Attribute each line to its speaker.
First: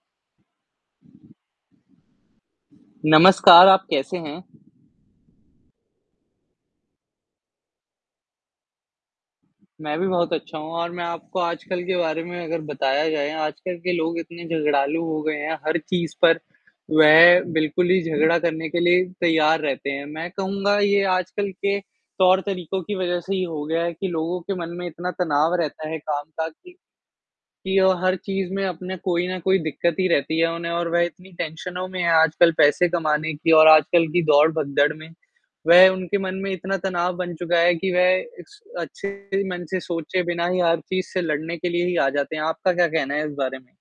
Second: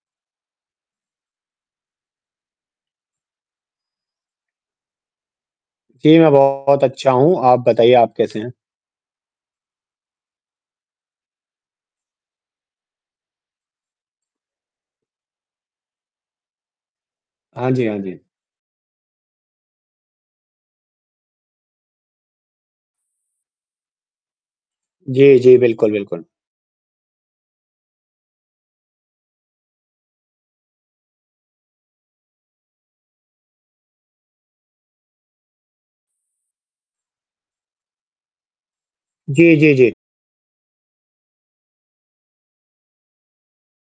Speaker 1: नमस्कार, आप कैसे हैं?
Speaker 2: जी, मैं बहुत अच्छा हूँ, आप बताइए आप कैसे हैं?
Speaker 1: मैं भी बहुत अच्छा हूँ और मैं आपको आजकल के बारे में अगर बताया जाए, आजकल के लोग इतने झगड़ालू हो गए हैं हर चीज़ पर, वह
Speaker 2: हाँ जी,
Speaker 1: बिल्कुल
Speaker 2: हाँ
Speaker 1: ही
Speaker 2: जी।
Speaker 1: झगड़ा करने के लिए तैयार रहते हैं। मैं कहूँगा ये आजकल के, तौर-तरीकों की वज़ह से ये हो गया है कि लोगों के मन में इतना
Speaker 2: जी,
Speaker 1: तनाव
Speaker 2: जी।
Speaker 1: रहता
Speaker 2: बिल्कुल,
Speaker 1: है काम
Speaker 2: बिल्कुल।
Speaker 1: का कि, कि ओ, हर चीज़ में अपने कोई ना कोई दिक्कत ही रहती है उन्हें और वह इतनी टेंशनों में है आजकल पैसे कमाने की और आजकल की दौड़, भगदड़ में। वह उनके मन में इतना तनाव बन चुका है कि वह इस अच्छे
Speaker 2: जी,
Speaker 1: मन
Speaker 2: जी,
Speaker 1: से
Speaker 2: जी।
Speaker 1: सोचे बिना ही हर चीज़ से लड़ने के लिए ही आ जाते हैं। आपका क्या कहना है इस बारे में?